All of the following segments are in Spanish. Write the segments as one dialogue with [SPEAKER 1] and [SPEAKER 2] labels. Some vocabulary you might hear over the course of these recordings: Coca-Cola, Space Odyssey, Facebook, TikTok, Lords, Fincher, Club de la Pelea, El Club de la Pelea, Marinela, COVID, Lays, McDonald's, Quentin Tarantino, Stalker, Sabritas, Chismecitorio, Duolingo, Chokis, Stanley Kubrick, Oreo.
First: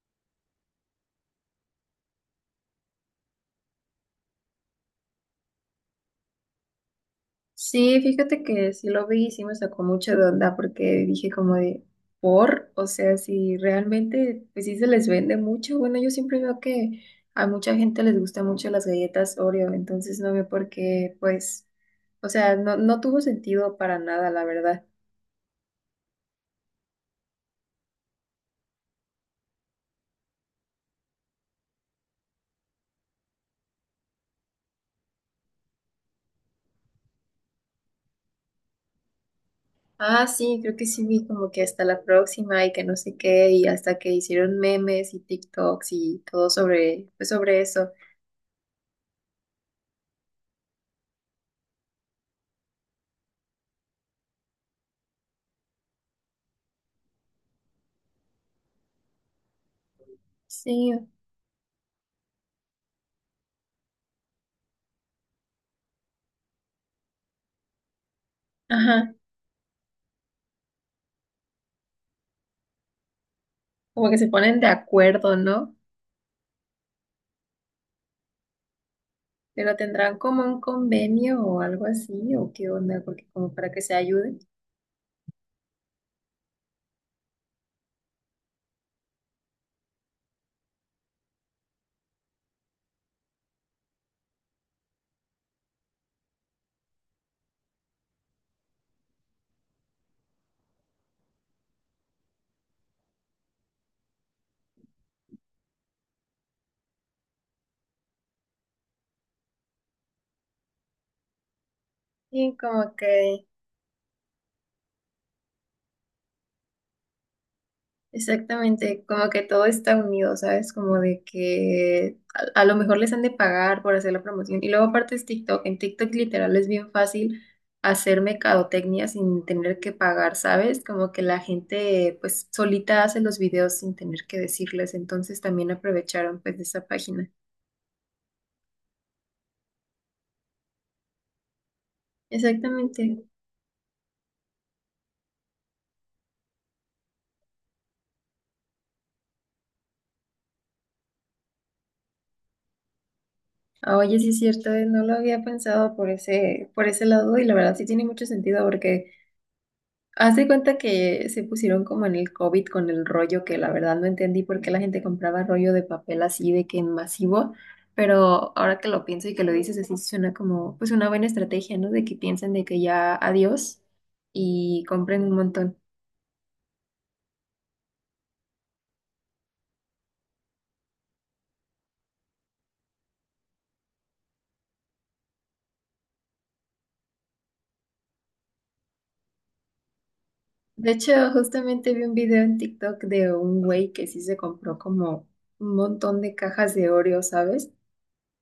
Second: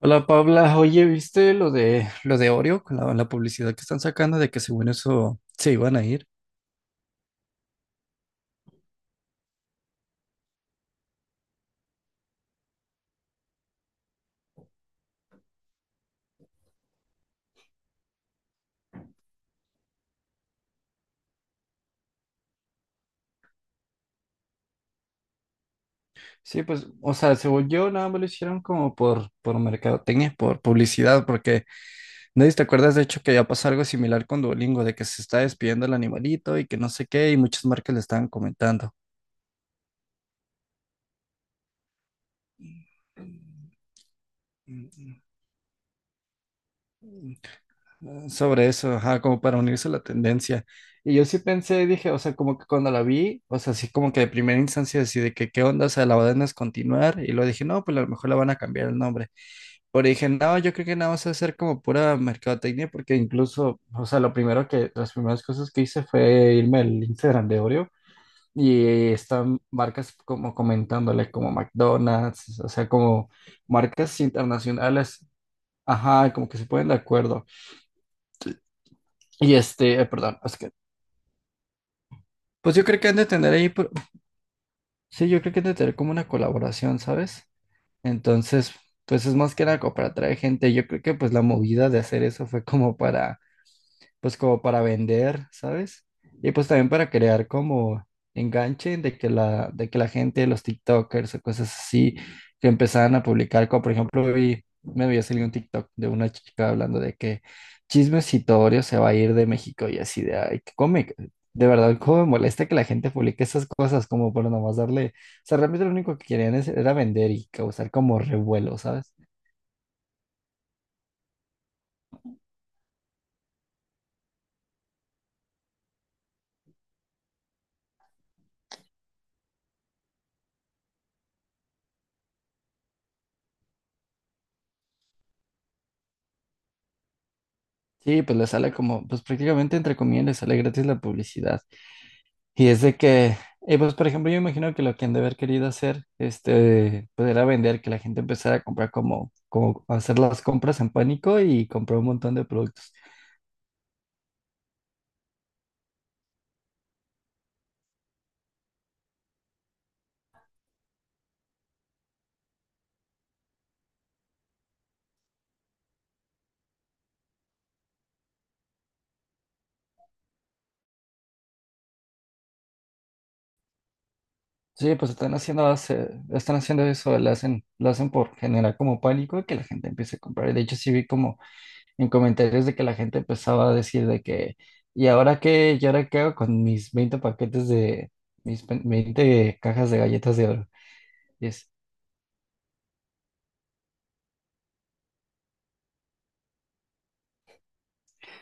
[SPEAKER 1] Hola Paula, oye, ¿viste lo de Oreo, con la publicidad que están sacando de que según eso se iban a ir?
[SPEAKER 2] Sí, fíjate que sí lo vi y sí me sacó mucho de onda porque dije como de, por, o sea, si realmente, pues sí se les vende mucho. Bueno, yo siempre veo que a mucha gente les gustan mucho las galletas Oreo, entonces no veo por qué, pues, o sea, no tuvo sentido para nada, la verdad.
[SPEAKER 1] Sí, pues, o sea, según yo nada más lo hicieron como por mercadotecnia, por publicidad, porque nadie te acuerdas de hecho que ya pasó algo similar con Duolingo, de que se está despidiendo el animalito y que no sé qué, y muchas marcas le estaban comentando.
[SPEAKER 2] Ah, sí, creo que sí vi como que hasta la próxima y que no sé qué, y hasta que hicieron memes y TikToks y todo sobre, pues sobre eso.
[SPEAKER 1] Sobre eso, ajá, como para unirse a la tendencia. Y yo sí pensé, dije, o sea, como que cuando la vi, o sea, así como que de primera instancia, así de que qué onda, o sea, la van a continuar. Y luego dije, no, pues a lo mejor la van a cambiar el nombre. Pero dije, no, yo creo
[SPEAKER 2] Sí,
[SPEAKER 1] que nada más va a ser como pura mercadotecnia, porque incluso, o sea, lo primero que, las primeras cosas que hice fue irme al Instagram de Oreo. Y
[SPEAKER 2] ajá,
[SPEAKER 1] están marcas como comentándole, como McDonald's, o sea, como
[SPEAKER 2] como que
[SPEAKER 1] marcas
[SPEAKER 2] se ponen de
[SPEAKER 1] internacionales,
[SPEAKER 2] acuerdo, ¿no?
[SPEAKER 1] ajá, como que se ponen de acuerdo. Y
[SPEAKER 2] Pero
[SPEAKER 1] este,
[SPEAKER 2] tendrán
[SPEAKER 1] perdón.
[SPEAKER 2] como un convenio o algo así, o qué
[SPEAKER 1] Pues yo creo
[SPEAKER 2] onda,
[SPEAKER 1] que han
[SPEAKER 2] porque
[SPEAKER 1] de
[SPEAKER 2] como
[SPEAKER 1] tener ahí,
[SPEAKER 2] para que se ayuden.
[SPEAKER 1] sí, yo creo que han de tener como una colaboración, ¿sabes? Entonces, pues es más que nada como para atraer gente. Yo creo que pues la movida de hacer eso fue como para pues como para vender, ¿sabes? Y pues también para crear como enganche de que la gente, los TikTokers o cosas así, que empezaban a publicar, como por ejemplo vi, me había salido un TikTok de una chica hablando de que Chismecitorio se va a ir de México y así de, ay, que come. De verdad, cómo me
[SPEAKER 2] Y
[SPEAKER 1] molesta que la
[SPEAKER 2] como
[SPEAKER 1] gente publique
[SPEAKER 2] que,
[SPEAKER 1] esas cosas como para nomás darle, o sea, realmente lo único que era vender y causar como revuelo,
[SPEAKER 2] exactamente,
[SPEAKER 1] ¿sabes?
[SPEAKER 2] como que todo está unido, ¿sabes? Como de que a lo mejor les han de pagar por hacer la promoción. Y luego aparte es TikTok, en TikTok literal es bien fácil hacer mercadotecnia sin tener que pagar, ¿sabes? Como que la gente pues solita hace los videos sin tener que decirles, entonces también aprovecharon pues de esa página.
[SPEAKER 1] Sí, pues le sale como, pues prácticamente entre comillas le sale gratis la publicidad. Y es de
[SPEAKER 2] Exactamente.
[SPEAKER 1] que, pues por ejemplo, yo imagino que lo que han de haber querido hacer, este, pues era vender, que la gente empezara a comprar como hacer las compras en pánico y comprar un montón de productos.
[SPEAKER 2] Ah, oye, sí es cierto, no lo había pensado por ese lado y la verdad sí tiene mucho sentido porque haz de cuenta que se pusieron como en el COVID con el rollo que la verdad no entendí por qué la gente compraba rollo de papel así de que en masivo, pero ahora que lo pienso y que lo dices así suena como pues una buena estrategia, ¿no? De que piensen de que ya adiós y
[SPEAKER 1] Sí, pues
[SPEAKER 2] compren un
[SPEAKER 1] están
[SPEAKER 2] montón.
[SPEAKER 1] están haciendo eso, lo hacen por generar como pánico y que la gente empiece a comprar. Y de hecho sí vi como en comentarios de que la gente empezaba a decir de que, ¿y ahora qué? ¿Y ahora qué hago con mis 20 paquetes de, mis 20 cajas de galletas de oro?
[SPEAKER 2] De hecho,
[SPEAKER 1] Y es,
[SPEAKER 2] justamente vi un video en TikTok de un güey que sí se compró como un montón de cajas de Oreo, ¿sabes?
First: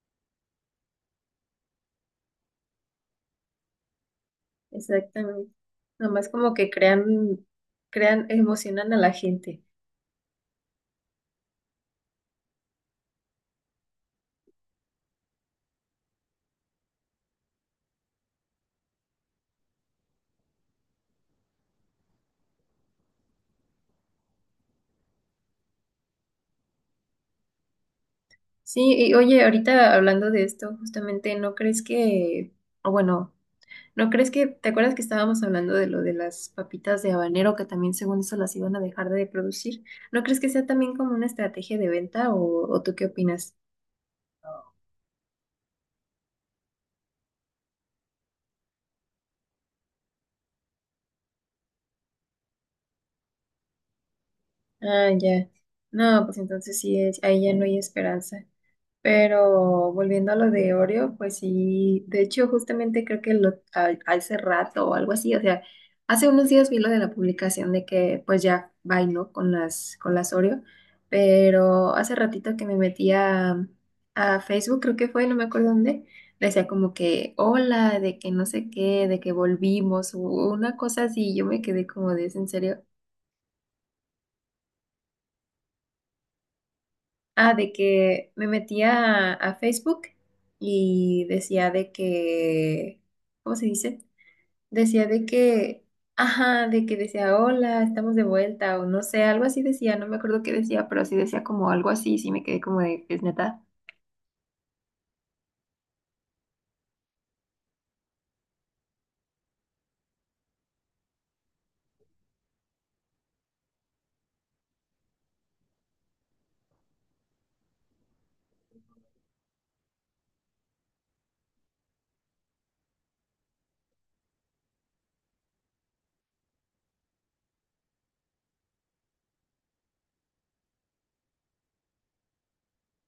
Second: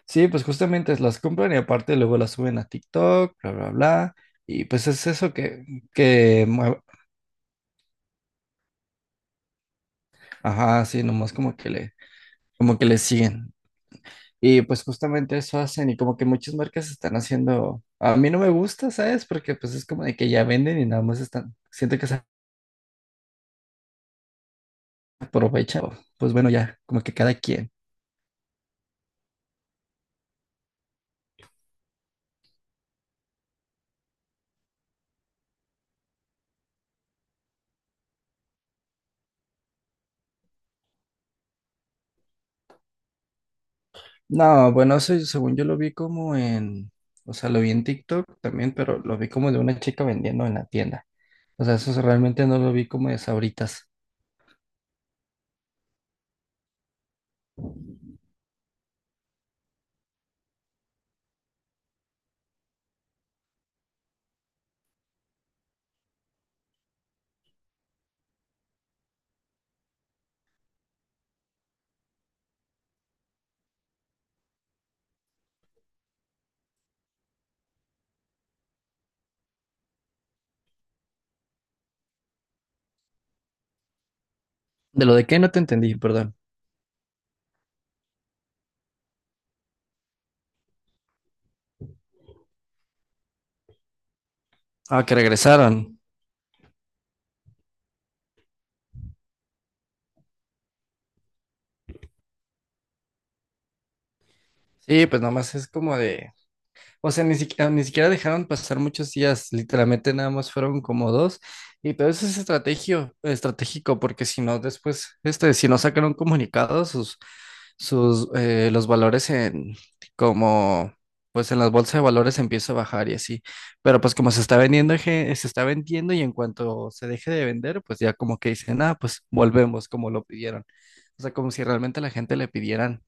[SPEAKER 1] Sí, pues justamente las compran y aparte luego las suben a TikTok, bla, bla, bla. Y pues es eso
[SPEAKER 2] Exactamente.
[SPEAKER 1] que,
[SPEAKER 2] Nomás
[SPEAKER 1] que,
[SPEAKER 2] como que
[SPEAKER 1] mue-
[SPEAKER 2] crean, crean, emocionan a la gente.
[SPEAKER 1] ajá, sí, nomás como que como que le siguen. Y pues justamente eso hacen y como que muchas marcas están haciendo, a mí no me gusta, ¿sabes? Porque pues es como de que ya venden y nada más están, siento que se aprovechan. Pues bueno, ya, como que cada quien.
[SPEAKER 2] Sí, y oye, ahorita hablando de esto, justamente, ¿no crees que, o bueno, ¿no crees que, te acuerdas que estábamos hablando de lo de las papitas de habanero, que también según eso las iban a dejar de producir? ¿No crees que sea también como una estrategia de venta o tú qué opinas?
[SPEAKER 1] No, bueno, eso según yo lo vi como en, o sea, lo vi en TikTok también, pero lo vi como de una chica vendiendo en la tienda. O sea, eso realmente no lo vi como de Sabritas.
[SPEAKER 2] Ah, ya. No, pues entonces sí, es- ahí ya no hay esperanza. Pero volviendo a lo de Oreo, pues sí, de hecho justamente creo que lo, a- hace rato o algo así, o sea, hace unos días vi lo de la publicación de que pues ya bailó con las Oreo, pero hace ratito que me metí a Facebook, creo que fue, no me acuerdo dónde, decía como que hola, de que no sé qué, de que volvimos, o una cosa así, yo me quedé como de, ¿es en serio?
[SPEAKER 1] De lo de qué no te entendí, perdón.
[SPEAKER 2] Ah, de que me metía a Facebook y decía de que, ¿cómo se dice?
[SPEAKER 1] Ah,
[SPEAKER 2] Decía
[SPEAKER 1] que
[SPEAKER 2] de que,
[SPEAKER 1] regresaron.
[SPEAKER 2] ajá, de que decía, hola, estamos de vuelta, o no sé, algo así decía, no me acuerdo qué decía, pero sí decía como algo así, sí me quedé como de, es neta.
[SPEAKER 1] Sí, pues nomás es como de, o sea, ni siquiera dejaron pasar muchos días, literalmente nada más fueron como dos. Y todo eso es estratégico, porque si no, después, este, si no sacan un comunicado, los valores en, como, pues en las bolsas de valores empieza a bajar y así. Pero pues como se está vendiendo, se está vendiendo y en cuanto se deje de vender, pues ya como que dicen, ah, pues volvemos como lo pidieron. O sea, como si realmente la gente le pidieran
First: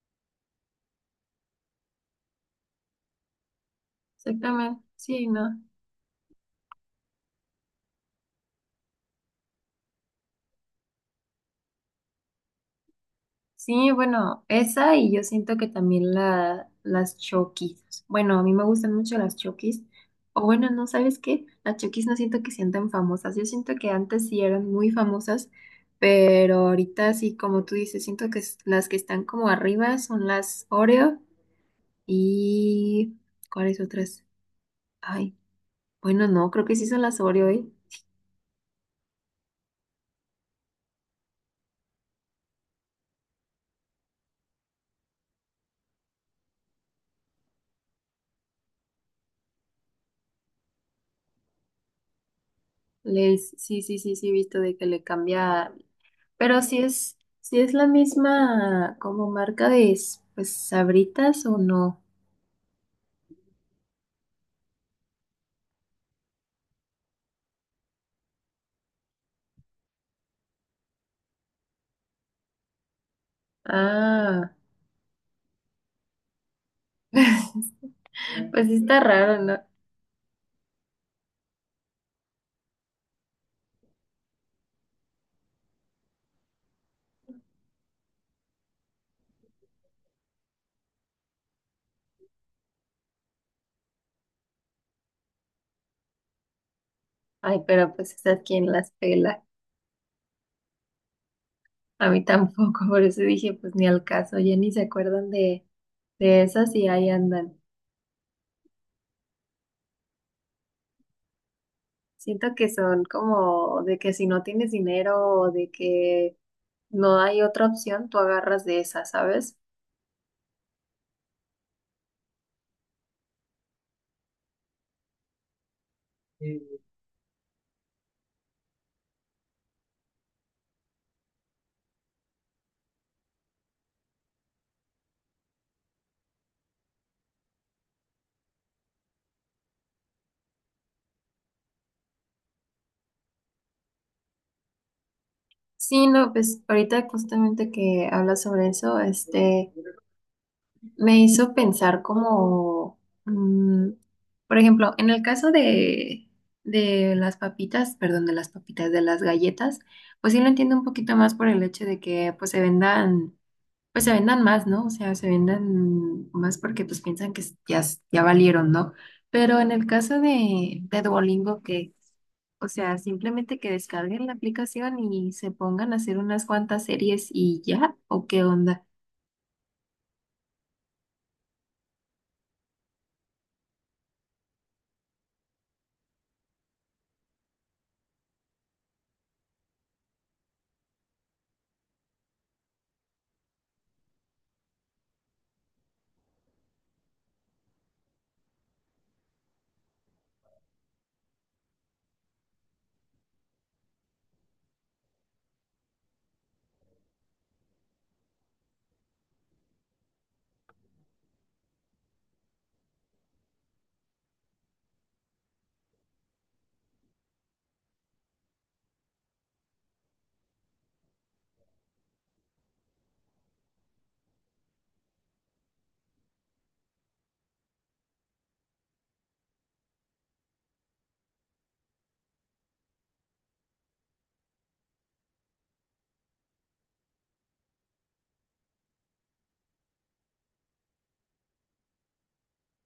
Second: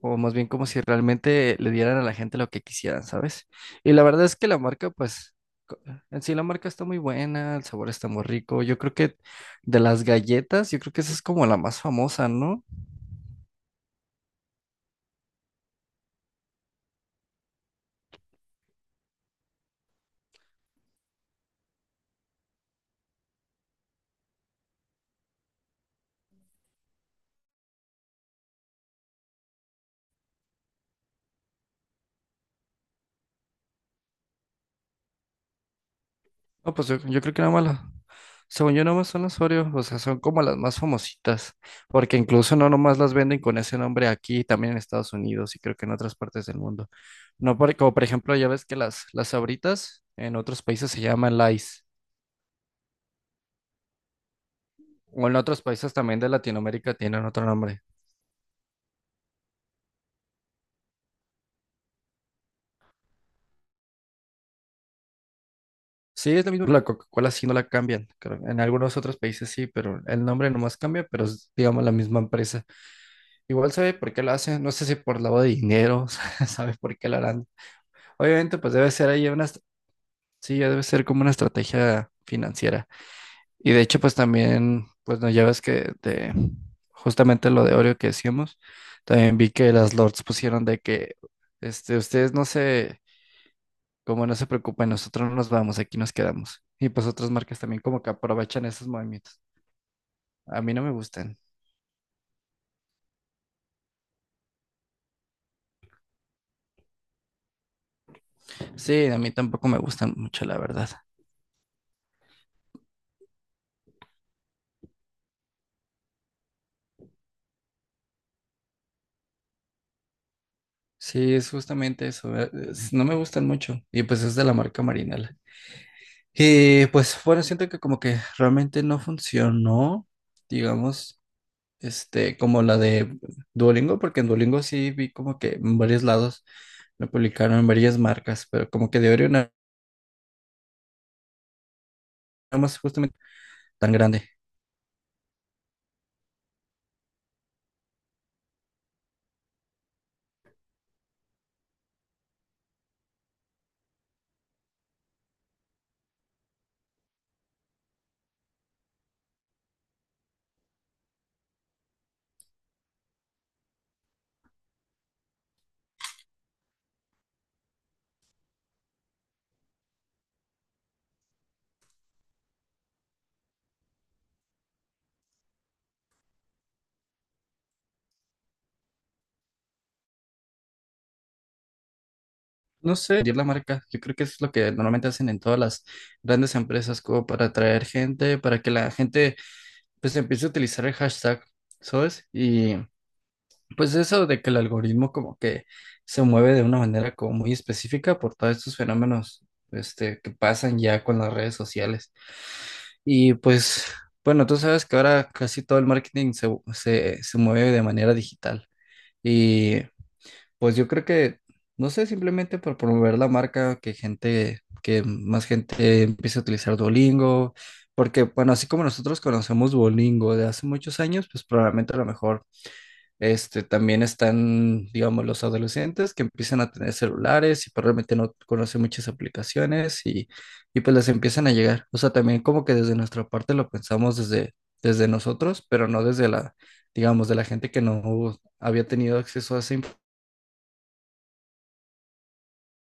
[SPEAKER 1] o más bien como si realmente le dieran a la gente lo que quisieran, ¿sabes? Y la verdad es que la
[SPEAKER 2] Exactamente,
[SPEAKER 1] marca,
[SPEAKER 2] sí,
[SPEAKER 1] pues,
[SPEAKER 2] no.
[SPEAKER 1] co- en sí la marca está muy buena, el sabor está muy rico. Yo creo que de las galletas, yo creo que esa es como la más famosa, ¿no?
[SPEAKER 2] Sí, bueno, esa y yo siento que también la, las Chokis. Bueno, a mí me gustan mucho las Chokis. O bueno, no, ¿sabes qué? Las Chokis no siento que sean tan famosas. Yo siento que antes sí eran muy famosas, pero ahorita sí, como tú dices, siento que es- las que están como arriba son las Oreo y... ¿Cuáles otras? Ay, bueno, no, creo
[SPEAKER 1] No,
[SPEAKER 2] que sí
[SPEAKER 1] pues
[SPEAKER 2] son las
[SPEAKER 1] yo creo que
[SPEAKER 2] Oreo,
[SPEAKER 1] nada más
[SPEAKER 2] ¿eh?
[SPEAKER 1] según yo, nada más son las Oreo, o sea, son como las más famositas, porque incluso no nomás las venden con ese nombre aquí, también en Estados Unidos y creo que en otras partes del mundo. No, por como por ejemplo, ya ves que las Sabritas en otros países se llaman Lays.
[SPEAKER 2] Les... Sí, sí, sí, sí, he visto de que le
[SPEAKER 1] O en otros
[SPEAKER 2] cambia.
[SPEAKER 1] países también de
[SPEAKER 2] Pero si
[SPEAKER 1] Latinoamérica
[SPEAKER 2] es,
[SPEAKER 1] tienen otro
[SPEAKER 2] si es
[SPEAKER 1] nombre.
[SPEAKER 2] la misma como marca de s- pues Sabritas o no.
[SPEAKER 1] Sí, es lo mismo que la Coca-Cola, sí no la cambian, creo. En algunos otros países sí, pero el nombre nomás cambia, pero es, digamos, la misma empresa. Igual sabe por qué lo
[SPEAKER 2] Ah,
[SPEAKER 1] hacen, no sé si por lavado de dinero, sabe por qué lo harán. Obviamente,
[SPEAKER 2] pues
[SPEAKER 1] pues
[SPEAKER 2] sí
[SPEAKER 1] debe
[SPEAKER 2] está
[SPEAKER 1] ser ahí
[SPEAKER 2] raro,
[SPEAKER 1] una,
[SPEAKER 2] ¿no?
[SPEAKER 1] sí, ya debe ser como una estrategia financiera. Y de hecho, pues también, pues no, ya ves que de, justamente lo de Oreo que decíamos, también vi que las Lords pusieron de que, este, ustedes no se, como no se preocupen, nosotros no nos vamos, aquí nos quedamos. Y pues otras marcas
[SPEAKER 2] Ay,
[SPEAKER 1] también
[SPEAKER 2] pero
[SPEAKER 1] como que
[SPEAKER 2] pues es a
[SPEAKER 1] aprovechan
[SPEAKER 2] quién
[SPEAKER 1] esos
[SPEAKER 2] las
[SPEAKER 1] movimientos.
[SPEAKER 2] pela.
[SPEAKER 1] A mí no me gustan.
[SPEAKER 2] A mí tampoco, por eso dije, pues ni al caso, ya ni se acuerdan de esas y ahí andan.
[SPEAKER 1] Sí, a mí tampoco me gustan mucho, la verdad.
[SPEAKER 2] Siento que son como de que si no tienes dinero o de que no hay otra opción, tú agarras de esas, ¿sabes?
[SPEAKER 1] Sí, es justamente eso. No me gustan mucho. Y pues es de la marca Marinela. Y pues bueno, siento que como que realmente no funcionó, digamos, este, como la de Duolingo, porque en Duolingo sí vi como que en varios lados lo publicaron en varias marcas, pero como que de Oreo nada más justamente tan grande.
[SPEAKER 2] Sí, no, pues ahorita justamente que hablas sobre eso, este, me hizo pensar como, mm, por ejemplo, en el caso de las papitas, perdón, de las papitas, de las galletas, pues sí lo entiendo un poquito más por el hecho de que pues se vendan más, ¿no? O sea, se vendan más porque pues piensan que s- ya valieron, ¿no? Pero en el caso de Duolingo, que, o sea, simplemente que descarguen la aplicación y se pongan a hacer unas cuantas series y ya, ¿o qué onda?
[SPEAKER 1] No sé, dirigir la marca. Yo creo que es lo que normalmente hacen en todas las grandes empresas, como para atraer gente, para que la gente pues empiece a utilizar el hashtag, ¿sabes? Y pues eso de que el algoritmo como que se mueve de una manera como muy específica por todos estos fenómenos este, que pasan ya con las redes sociales. Y pues, bueno, tú sabes que ahora casi todo el marketing se mueve de manera digital. Y pues yo creo que, no sé, simplemente por promover la marca, que gente, que más gente empiece a utilizar Duolingo, porque bueno, así como nosotros conocemos Duolingo de hace muchos años, pues probablemente a lo mejor este, también están, digamos, los adolescentes que empiezan a tener celulares y probablemente no conocen muchas aplicaciones y pues les empiezan a llegar. O sea, también como que desde nuestra parte lo pensamos desde, desde nosotros, pero no desde la, digamos, de la gente que no había tenido acceso a esa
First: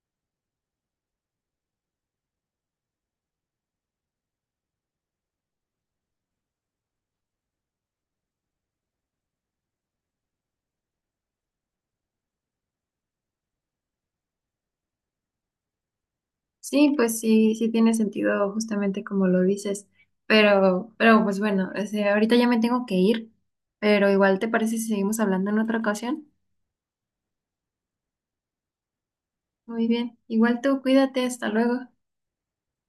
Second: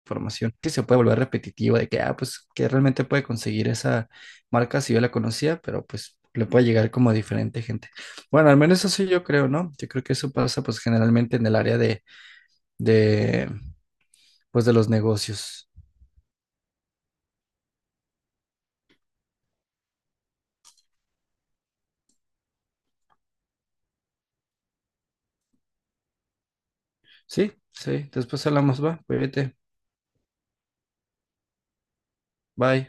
[SPEAKER 1] información que se puede volver repetitiva de que, ah, pues que realmente puede conseguir esa marca si yo la conocía, pero pues le puede llegar como a diferente gente. Bueno, al menos eso sí yo creo, ¿no? Yo creo que eso pasa pues generalmente en el área de pues de los negocios.
[SPEAKER 2] Sí, pues sí, sí tiene sentido justamente como lo dices, pero pues bueno, o sea, ahorita ya me tengo que ir, pero igual te parece si seguimos hablando en otra ocasión.
[SPEAKER 1] Sí, sí, después hablamos, va, cuídate,
[SPEAKER 2] Muy bien, igual tú cuídate, hasta luego.
[SPEAKER 1] bye.